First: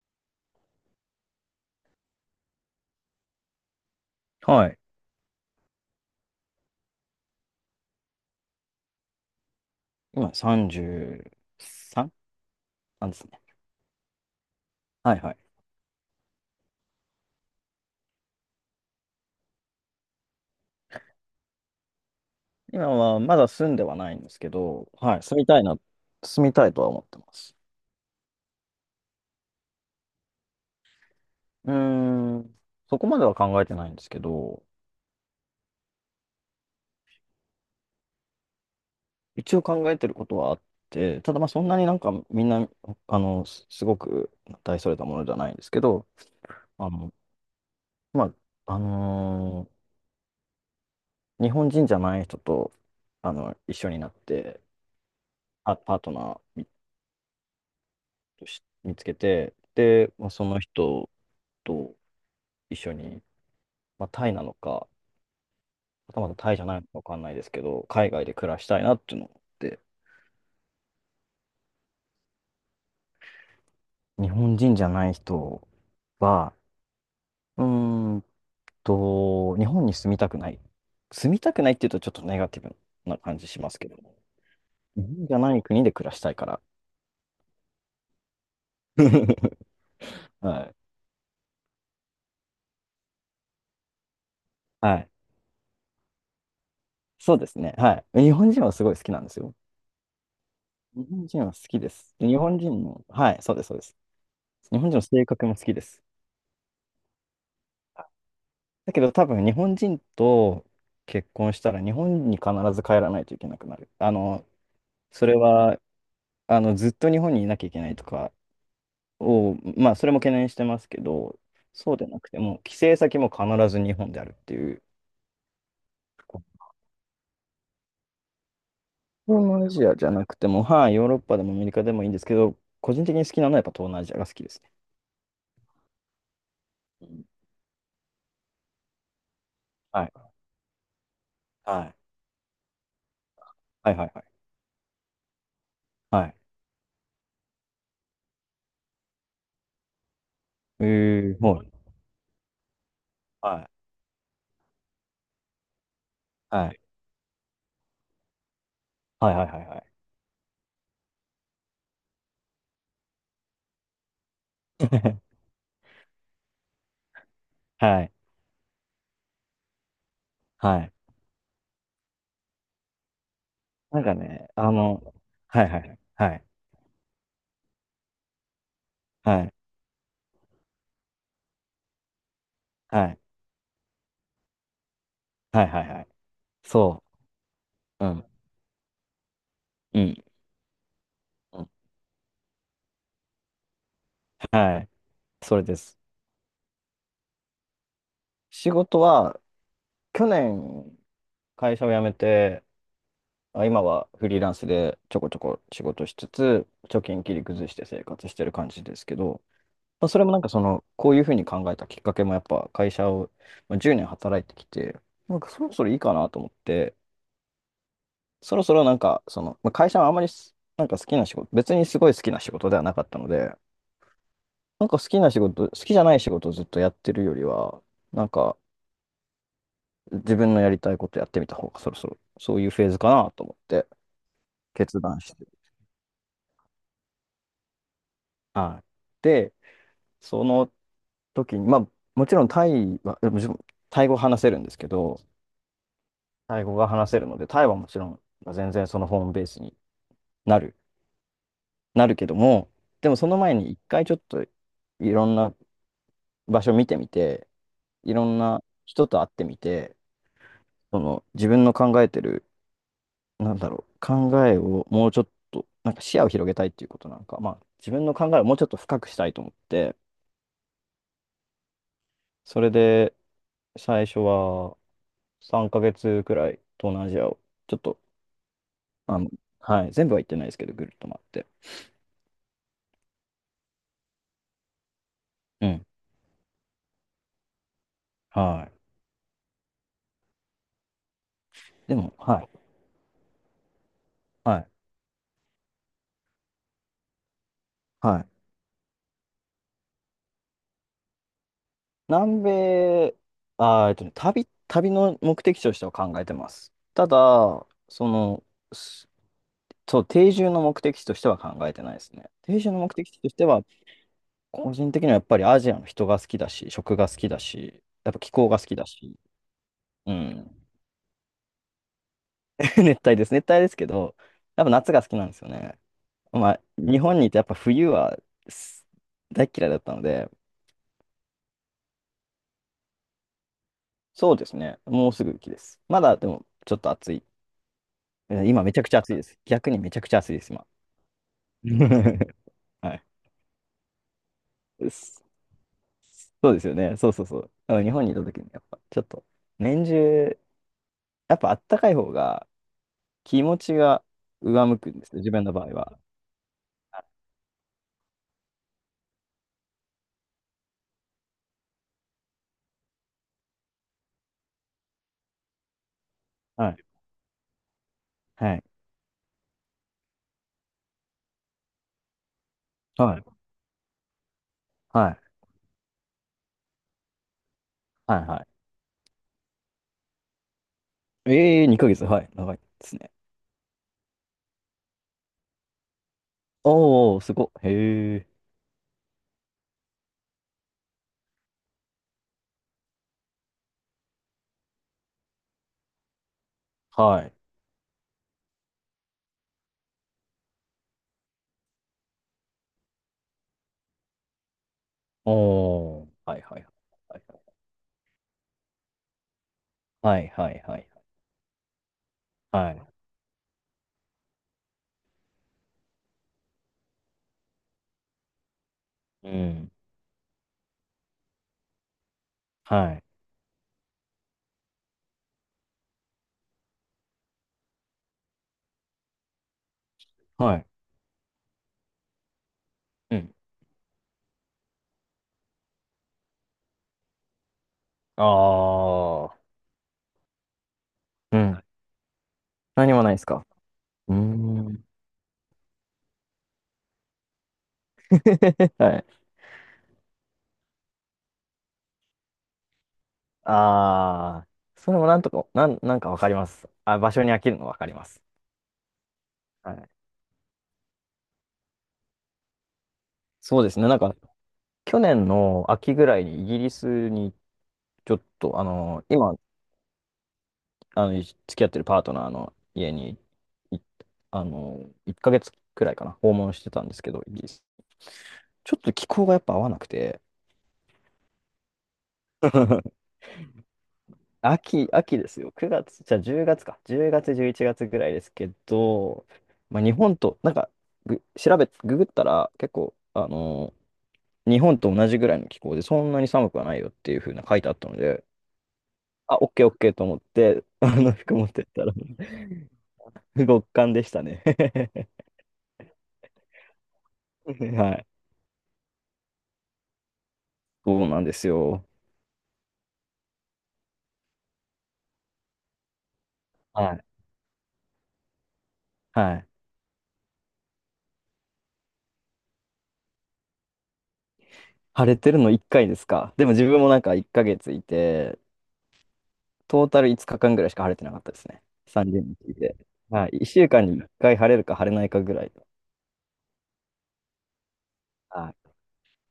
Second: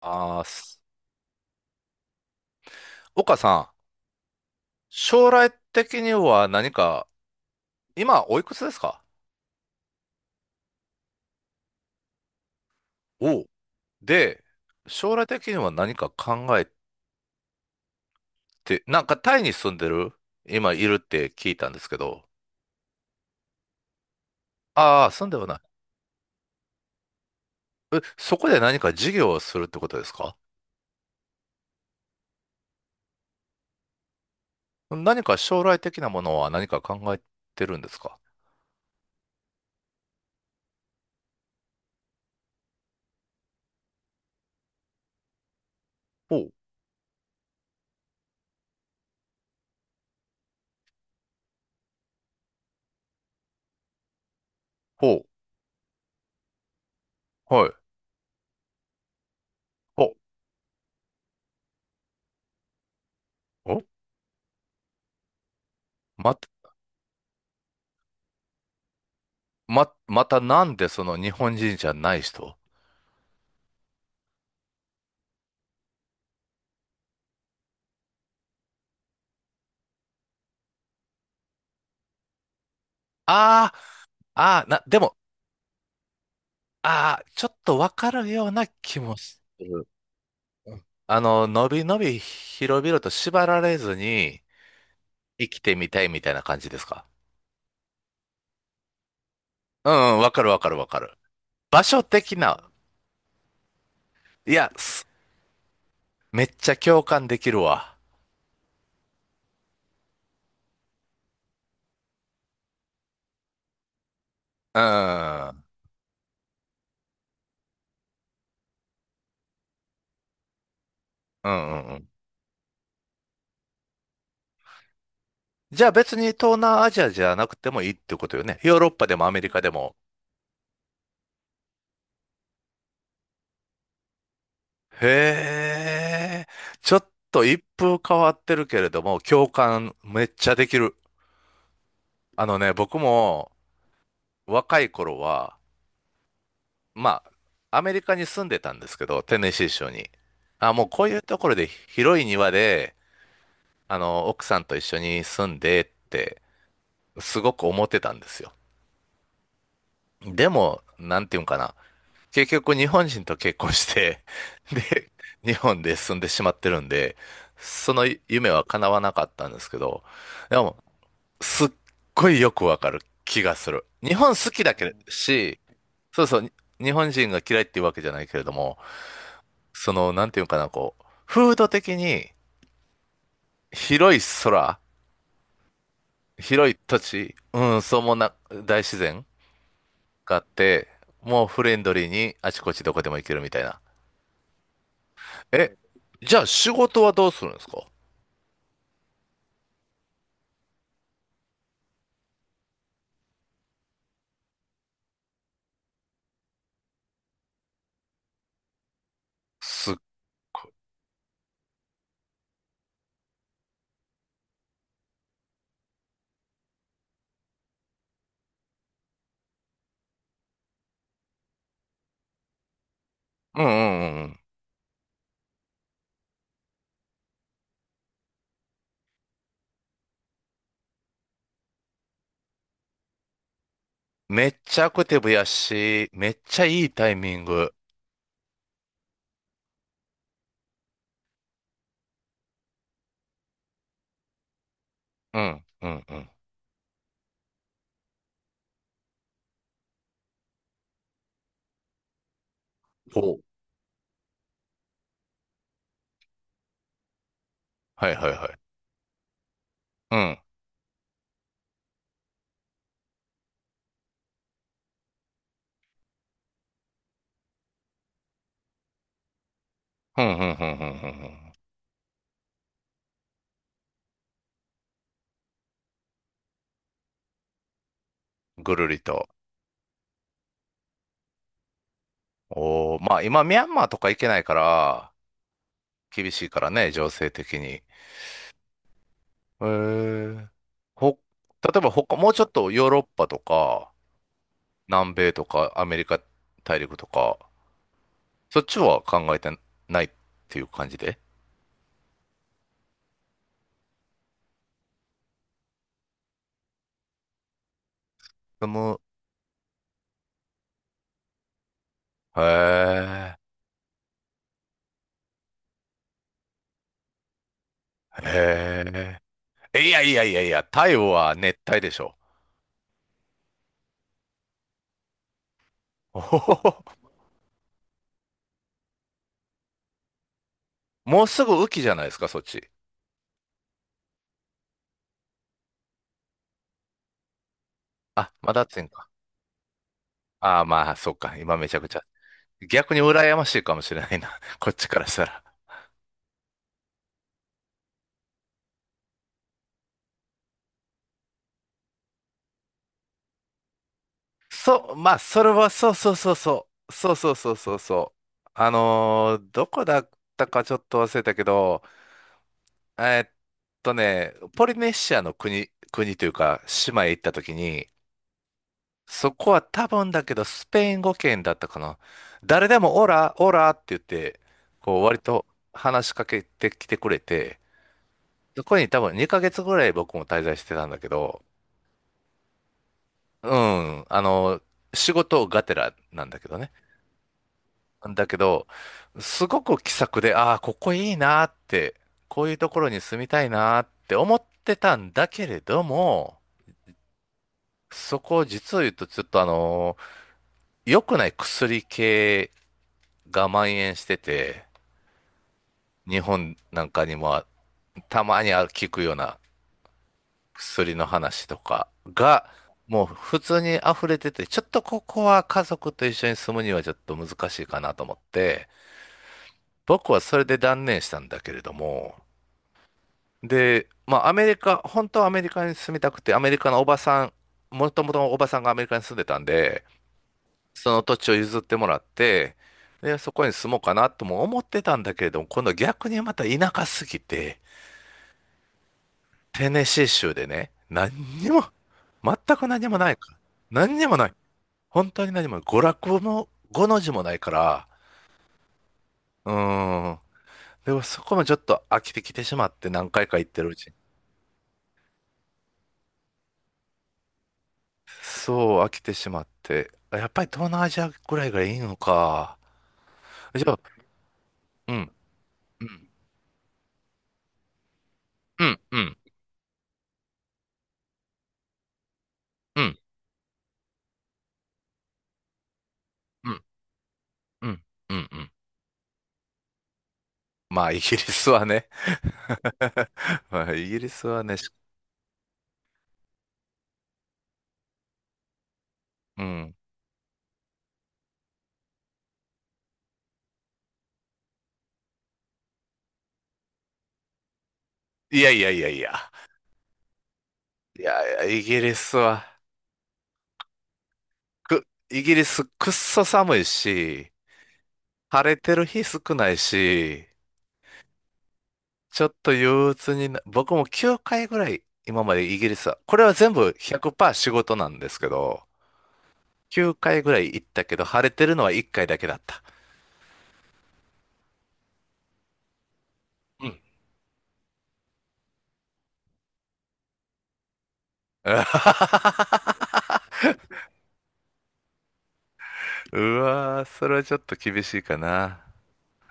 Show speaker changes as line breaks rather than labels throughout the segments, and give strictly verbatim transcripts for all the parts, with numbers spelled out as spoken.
あーす。岡さん、
はい。
将来的には何か、今おいくつですか？
今 さんじゅうさん なんですね。
おう。で、将
はい
来
はい。
的には何か考えて、なんかタイに住んでる今いるって聞いたんですけど。
今はまだ住んではないんですけど、
ああ、
はい、
住んで
住
は
み
な
た
い。
いな、住みたいとは思ってます。
え、そこで何か事業をするってことですか？
うーん、そこまでは考えてないんですけど、
何か将来的なものは何か考えてるんですか？
一応考えてることはあって、ただまあそんなになんかみんな、あの、すすごく大それたものじゃないんですけど、
ほう、
あの、まあ、あのー日本人じゃない人と、あの、一緒になって、
ほ
あ、パートナー見
う、はい。
見つけて、
ほ
で、まあ、その人と、一緒に、
う、お、
まあ、タイなのか、はたまたタイじゃないのかわかんないですけど、海外で暮らしたいなっていうのを思って、
ま、またなんでその日本人じゃない人？
日本人じゃない人は、うーんと、日本に住みたくない。住みたくないっていうとちょっとネガティブな感じしま
ああ、
すけど、
ああ、な、で
日
も、
本じゃない国で暮らしたいから。
ああ、ちょっとわかるような気もす る。
は
う
い。
ん、あの、のびのび広々と縛られずに
はい。
生きてみたいみたいな感じですか？
そうですね。はい。日本人はすごい好きなんですよ。
うんうん、わかるわかるわか
日
る。
本人は好き
場
で
所
す。
的
日本
な、
人の、はい、そうです、そうです。
いや、
日本人の
す
性格も好きです。
めっちゃ共感できるわ。
だけど多分日本人と結婚したら日本に必ず帰らないといけなくなる。あの、
う
それ
ん、うん
は、あの、ずっと日本にいなきゃいけないとかを、まあ、それも懸念してますけど、
うんう
そうで
ん。
なくても、帰省先も必ず日本であるっていう、
じゃあ別に東南アジアじゃなくてもいいってことよね。ヨーロッパでもアメ
東
リカ
南ア
で
ジア
も？
じゃなくても、はい、ヨーロッパでもアメリカでもいいんですけど、個人的に好きなのはやっぱ東南アジアが好きですね。
へえ、ちょ
う
っ
ん
と一風変わってるけれども、共感
はい。
めっちゃできる。
はい。
あのね、僕も
はいはいはい。
若い頃は、
はい。
まあ、アメリカに住んでたんですけど、テネシー州に。あ、もうこういう
え
と
ー、
ころ
は
で
い。
広い庭で、
はい。
あの、奥さんと一緒に住んでって、
はい。
すごく思ってたんですよ。
はいはいはいは
でも、なんていうんかな。結局日本人と結婚して、
い。
で、日本で住んでしまってるんで、そ
は
の
い。
夢は叶わなかったんですけど、で
は
も、
い。
すっごいよくわかる気がする。
なんか
日本
ね、
好き
あ
だけ
の、
し、
はいはい、
そう
は
そう、
い、
に日本人が嫌いっていうわけじゃないけれども、
はい、
その、なんていうかな、こう、風土的に
はい、
広い空、
はい、はい、はい、
広い土
そ
地、うん、そう
う、う
も
ん、
な、大自然
うん、
があって、もう
う
フ
ん
レンドリーにあちこちどこでも行けるみたいな。
はい、それ
え、
です。
じゃあ仕事はどうするんですか？
仕事は、去年、会社を辞めて、あ、今はフリーランスでちょこちょこ仕事しつつ、貯金切り崩して生活してる感じですけど、
すっ、
まあ、それもなんかその、こういうふうに考えたきっかけもやっぱ会社を、まあ、じゅうねん働いてきて、なんかそろそろいいかなと思って、そろそろなんか、その、まあ、会社はあんまりすなんか好きな仕事、別にすごい好きな仕事ではなかったので、
うんうんうんうん。
なんか好きな仕事、好きじゃない仕事をずっとやってるよりは、なんか自分のやりたいことやってみた方がそろそろそういうフェーズかなと思って
めっちゃア
決
クテ
断
ィブ
し
や
て。
し、めっちゃいいタイミング。
はい。で、その時に、まあもちろんタイは、もちろんタイ語話せるんですけど、
うん、うん、うん。
タイ語が話せるので、タイはもちろんまあ全然そのホームベースになる、なるけども、でも
そ
その
う。
前に一回ちょっといろんな場所見てみて、
は
い
い
ろ
はい
ん
はい。
な人と会ってみて、
うん、
その自分の考えてる、なんだろう、考えをもうちょっと、なんか視野を広げたいっていうことなんか、まあ自分の考えをもうちょっと深くしたいと思って、
うん、うん、うん、うん。うんうん。
それで最初はさんかげつくらい東南アジアをちょっと、
ぐるり
あ
と。
の、はい、全部は行ってないですけど、ぐるっと回って。
おー、まあ今ミャンマーとか行けないから、
うん。
厳しいからね、情勢的に。へ
はい。
え。ほ、例えば
でも、
他、もう
は
ちょ
い、
っとヨーロッパとか、
はい、
南米とか、アメリカ大陸とか、
はい。
そっちは考えてないっていう感じで。
南米、あー、えっとね、旅、旅の目的地としては考えてます。ただ、その、
でも、
すそう、定住の目的地としては考えてないですね。
へ
定住の目的地とし
え、
ては、個人的にはやっぱりアジアの人が好きだし、食が好きだし、やっぱ気候が好きだし、
へえ。いや
う
いやいやい
ん。
や、太陽は熱帯でしょ。
熱帯です。熱帯ですけど、やっぱ夏が好きなんですよね。
おほ
ま
ほ
あ、
ほ。
日本にいてやっぱ冬はす大っ嫌いだったので、
もうすぐ雨季じゃないですか、そっち。
そうですね。もうすぐ雪です。まだでもちょっと暑い。
あ、
え
まだ
今めち
暑い
ゃ
ん
くちゃ
か。
暑いです。逆にめちゃくちゃ暑いです、
ああ、
今。
まあ、そっか。今めちゃくちゃ。逆
は
に
い。
羨ましいかもしれないな。こっちからし
そ
たら。
そうですよね。そうそうそう。だから日本にいた時にやっぱちょっと年中やっぱあったかい方が気持ちが上向く
そう、
んです
まあ、
よ、自
そ
分
れ
の場合
は、そう
は。
そうそうそう。そうそうそうそうそう。あのーどこだったかちょっと忘れたけど、えーっとね、ポリネシアの国、国というか、
はい。
島へ行った時に、
はい。
そこは多分だけど、スペイン語圏だったかな。誰でもオ
はい。
ラ、オラって言って、こう
は
割
い。
と話しかけてきてくれて、
はい。は
そこに多分にかげつぐらい僕も滞在してたんだけ
い。
ど、
ええー、ヶ月。はい。長いですね。
うん、あの、仕事がてらなんだけどね。
おー、すごい。へ
だ
え。
けど、すごく気さくで、ああ、ここいいなって、こういうところに住みたいなって思ってたんだけれども、
はい。
そこを実を言うとちょっとあの、良くない薬系が蔓延してて、
おー。
日
はい。
本
はい。
なんかに
はい。
もたまに聞くような
はい。はい。はい。
薬の話とかが、
はい
もう普通に溢れてて、ちょっとここは家族と一緒に住むにはちょっと難しいかなと思って、
うん。
僕はそれで断念したんだけれども、
はい。
で、まあアメリカ、本当はアメリカに住みたくて、アメリカのおばさん、もともとおばさんがアメリカに住んでたんで、
はい。
その土地を譲ってもらって、で、
う
そ
ん。
こに住もうかなとも思ってたんだけれども、今度逆にまた田舎すぎて、
ああ。
テネシー州でね、何
う
に
ん。
も、全く何
何
も
も
な
ない
い
です
から。
か？
何に
う
も
ー
ない。
ん。
本当に何も、娯楽も、ごの字もないから、
はい。
うーん。でもそこもちょっと飽きてきてしまって、何回か行ってるうちに。
ああ。それもなんとか、なん、なんかわかります。あ、場所に飽きるのわかります。
そう、飽きてしまっ
はい。
て。やっぱり東南アジアぐらいがいいのか。
そう
じ
で
ゃあ、
すね。なんか、
うん、
去年の
う
秋ぐ
ん、
らいにイギリスにちょっと、あ
うん、う
の、
ん、
今、あの、付き合ってるパートナーの
う
家
ん、
に、いあの、いっかげつくらいかな、訪
う
問
ん、
してたんですけど、イギリス。
うん、うん、うん。
ちょっと気候がやっぱ合わなくて、
まあ、イギリスはね。まあ、イギリスはね、し、
秋、秋ですよ。くがつ、じゃあじゅうがつか。じゅうがつ、じゅういちがつぐらいですけど、
うん。
まあ、日本と、なんか、ぐ調べ、ググったら結構、あの、日本と同じぐらいの気候で、そんなに寒くはないよっていう風な書いてあったので、
いやいやいやいや。
あ、オッケーオッケーと思って、あ
い
の服
や
持
い
っ
や、イ
てっ
ギ
たら、
リス は
極寒でしたね。
く、イギリスくっそ寒いし、
はい。
晴れてる日少ないし、
そうなんですよ。
ちょっと憂鬱にな、僕もきゅうかいぐらい今までイギリスは、これは全部
はい。
ひゃくパーセント仕事なんですけど、
はい。
きゅうかいぐらい行ったけど、晴れてるのはいっかいだけだった。
晴れてるのいっかいですか。でも自
うん。
分もなんかいっかげついて、トータルいつかかんぐらいしか晴れてなかったですね。さんじゅうにちい て。はい。いっしゅうかんにいっかい晴れるか晴れないかぐらい。
うわー、それはちょっと厳しいか
は
な。
い。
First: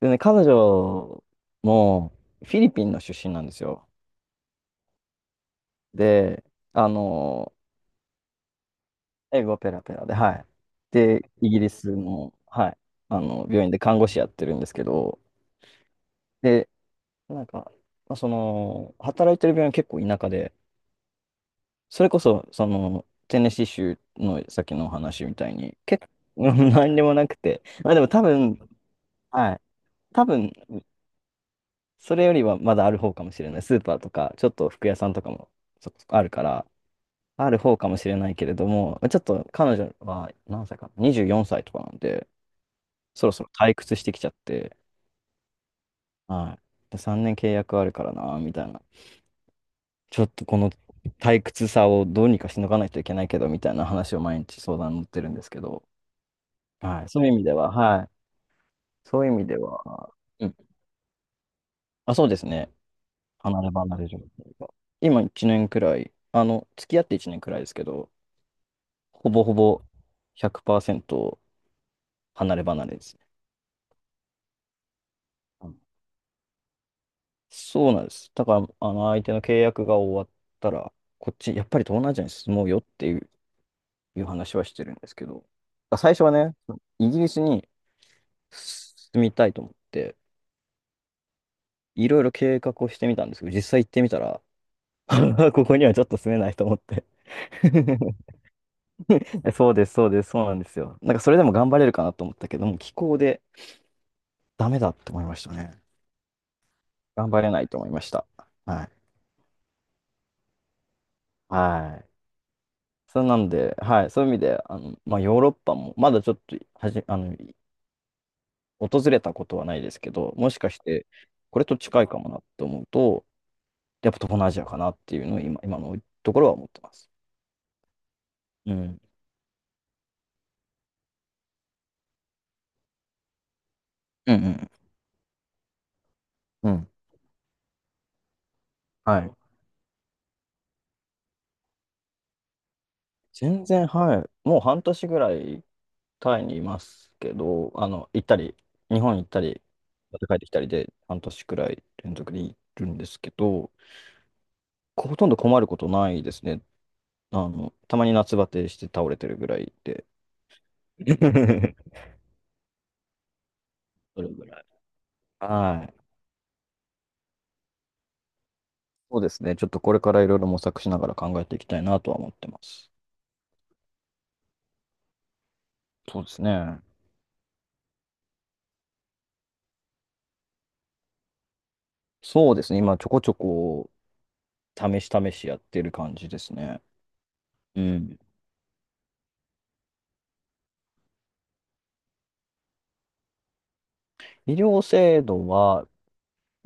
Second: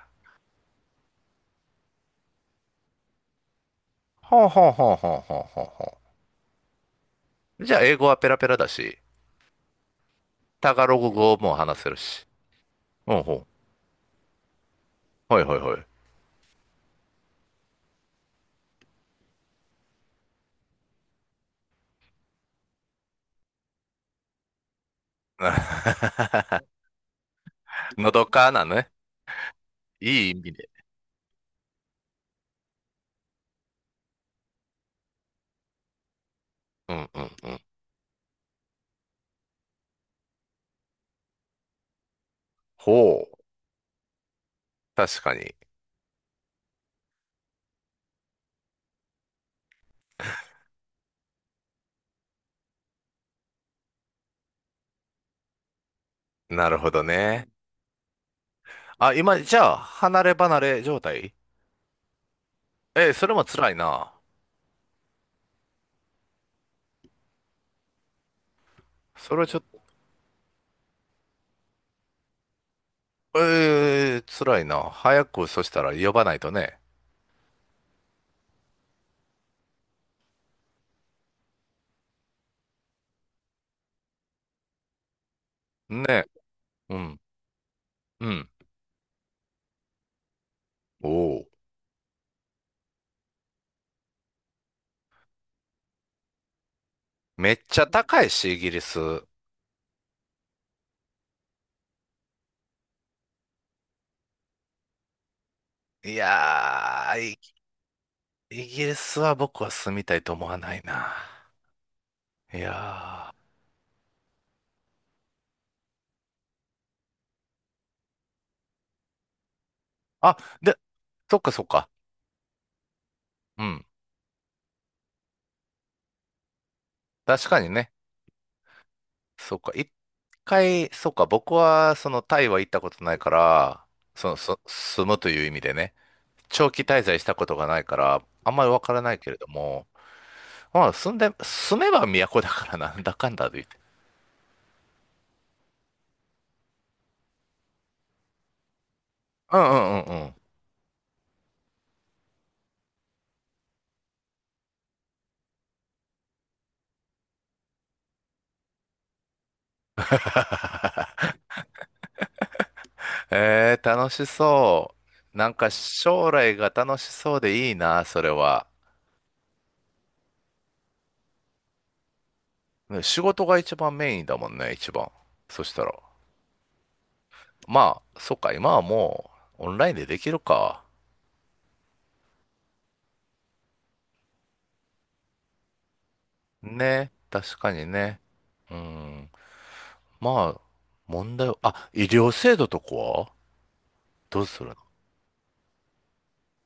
でね、彼女もフィリピンの出身なんですよ。
ほうほうほうほうほうほうほ
で、あの
う。じゃあ、英語はペラペラだし、
英語ペラペラで、はい。
タガログ
で、
語
イ
も
ギリ
話せ
ス
るし。
の、はい、
ほ
あ
う
の、
ほ
病院で看護師やってるんですけど、
う。はいはいはい。
で、なんか、まあその、働いてる病院結構田舎で、それこそ、その、テネシー州のさっきのお話みたいに、結構、何でもなくて、まあでも
の
多
どか
分、
なね。
はい、
い
多
い意
分、
味、
それよりはまだある方かもしれない。スーパーとか、ちょっと服屋さんとかもちょっとあるから、
うんうん
あ
う
る
ん。
方かもしれないけれども、ちょっと彼女は何歳かな、にじゅうよんさいとかなんで、そ
ほ
ろ
う。
そろ退屈してきちゃって、
確かに。
はい。さんねん契約あるからな、みたいな。ちょっとこの退屈さをどうにかしのがないといけないけど、みたいな話を毎日相談に乗ってるんですけど、
なるほど
はい。そういう意味
ね。
では、はい。
あ、
そういう意
今、
味
じ
で
ゃあ、
は、
離れ
うん。
離れ状態？
あ、そうですね。
えー、それも
離
辛
れ
い
離れ
な。
状態が。今いちねんくらい、あの、付き合っていちねんくらいですけど、ほ
そ
ぼ
れ
ほ
ちょっ
ぼひゃくパーセント離れ離れですね。
と、えー、辛いな。早く、そ
う
し
ん
たら呼ばないとね。
そうなんです。だから、あの、相手の契約が終わったら、こっち、やっぱり東南アジアに進もうよっていう話はしてるんですけど、最初
ね。
はね、
う
イギ
ん。
リスに
うん。
住みたいと思って、
おお。
いろいろ計画をしてみたんですけど、実際行ってみたら、ここにはちょっと住めないと思って
めっ ちゃ高いし、イギリス。
そうです、そうです、そうなんですよ。なんかそれでも頑張れるかなと思ったけども、気候でダメだって思いましたね。
いやー、
頑
イ
張れないと思いました。
イ
は
ギリ
い。
スは僕は住みたいと思わないな。
はい。
い
そう
やー。
なんで、はい、そういう意味で、あの、まあ、ヨーロッパも、まだちょっとはじ、あの、訪れたことはないですけど、
あ、
もしか
で、
して、
そっか
こ
そ
れ
っ
と
か。
近いかもなって思うと、
うん。
やっぱ東南アジアかなっていうのを今、今のところは思ってます。
確かにね。
うん。
そうか、一回、そうか、僕は、その、タイは行ったことないから、そ
うん
の、
う
そ、
ん。
住むという意味でね、
う
長期
ん。
滞在したことがないから、あんまりわからな
は
いけ
い。
れども、まあ、住んで、住めば都だからなんだかんだで
全
言って。
然、はい。もう半年ぐらいタイにいますけど、あの、行ったり、日本行った
う
り、
んうんうん
ま
う
た帰
ん。
ってきたりで、半年くらい連続でいるんですけど、ほとんど困ることないですね。あの、たまに夏バテして倒れてるぐらいで。
えー、楽
そ
し
れぐらい。
そう。なんか、
はい。
将来が楽しそうでいいな、それは。
そうですね。ちょっとこれからいろいろ模索しながら考えていきたいなとは思ってます。
ね、仕事が一番メインだもんね、一番。そしたら。
そうですね。
まあ、そっか、今はもう、オンラインでできるか。
そうですね。今、ちょこちょこ、試し試しやってる感じですね。
ね、確か
う
に
ん。
ね。うん。まあ、問題は、あ、医療制度とかはどう
医
するの？
療制度は、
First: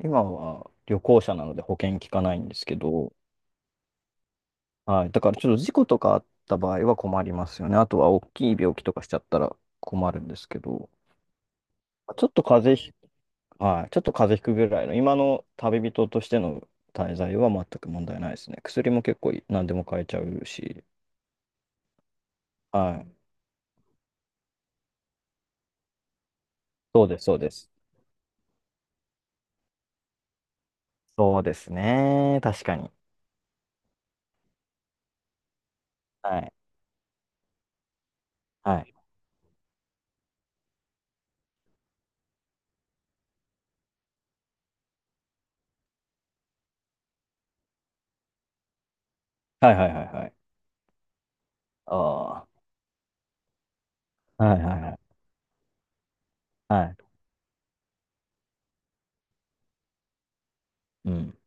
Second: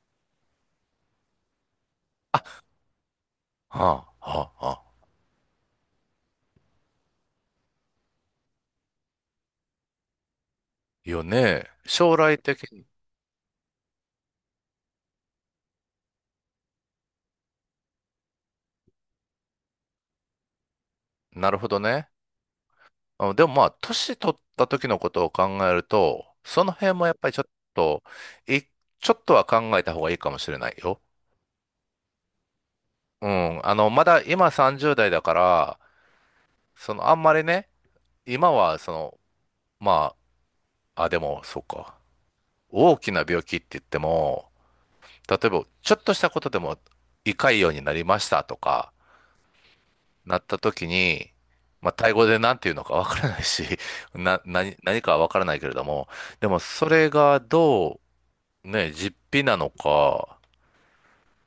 今は旅行者なので保険効かないんですけど、
はあ、はあ、はあ。
はい。だからちょっと事故とかあった場合は困りますよね。あとは大きい病気とかしちゃったら困るんですけど、
よね。将
ちょっ
来
と
的
風
に。
邪ひ、はい。ちょっと風邪ひくぐらいの、今の旅人としての滞在は全く問題ないですね。薬も結構何でも買えちゃうし、
なるほどね。
はい。
うん、でもまあ、年取った時のことを考えると、その辺も
そう
やっ
です、
ぱり
そ
ち
う
ょっ
です。
と、い、ちょっとは考えた方がいいかもしれないよ。
そうですね。確かに。
うん。あの、まだ今さんじゅうだい代だから、
はい。
その、あんまりね、今は
は
そ
い
の、まあ、あ、でも、そうか。大きな病気って言っても、例えば、ちょっとしたことでも、胃潰瘍になりましたとか、
はいはいはいはい。
なった時に、まあ、タイ語
あ
で何て言うのかわからないし、な、
あはい
何、
はいは
何か
い。
はわからないけれども、でも、
は
そ
い。
れがどう、ね、実費なのか、
うん。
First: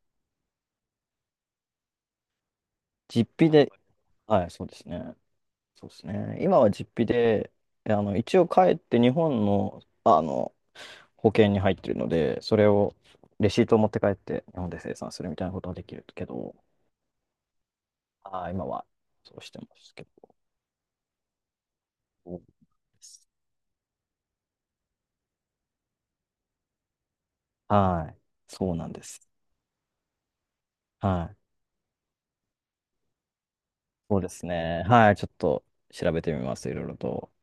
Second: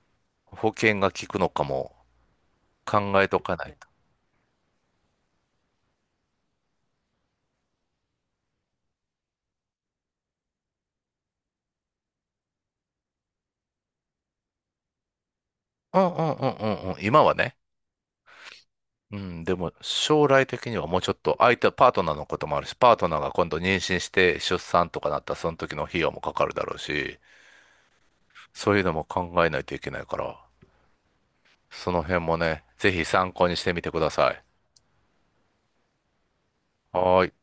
保険が効くのかも考
実
えと
費
かな
で、
いと。
はい、そうですね。そうですね。今は実費で、あの、一応帰って日本の、あの、保険に入ってるので、それを、レシートを持って帰って日本で生産するみたいなことはでき
う
る
んう
け
んうん
ど、
うんうん。今はね。
ああ、今は
う
そう
ん、
し
で
てま
も、
すけど。
将来的にはもうちょっと、相手、パートナーのこ
そう
ともあるし、パー
で
トナー
す
が今度妊娠して出産とかなったら、その時の費用もかかるだろうし、
はい。
そ
そう
ういう
なん
の
で
も
す。
考えないといけないから、
はい。
その辺もね、ぜひ参考にしてみてくだ
そうで
さい。
すね。はい。ちょっと調べてみます。いろいろ
はー
と。
い。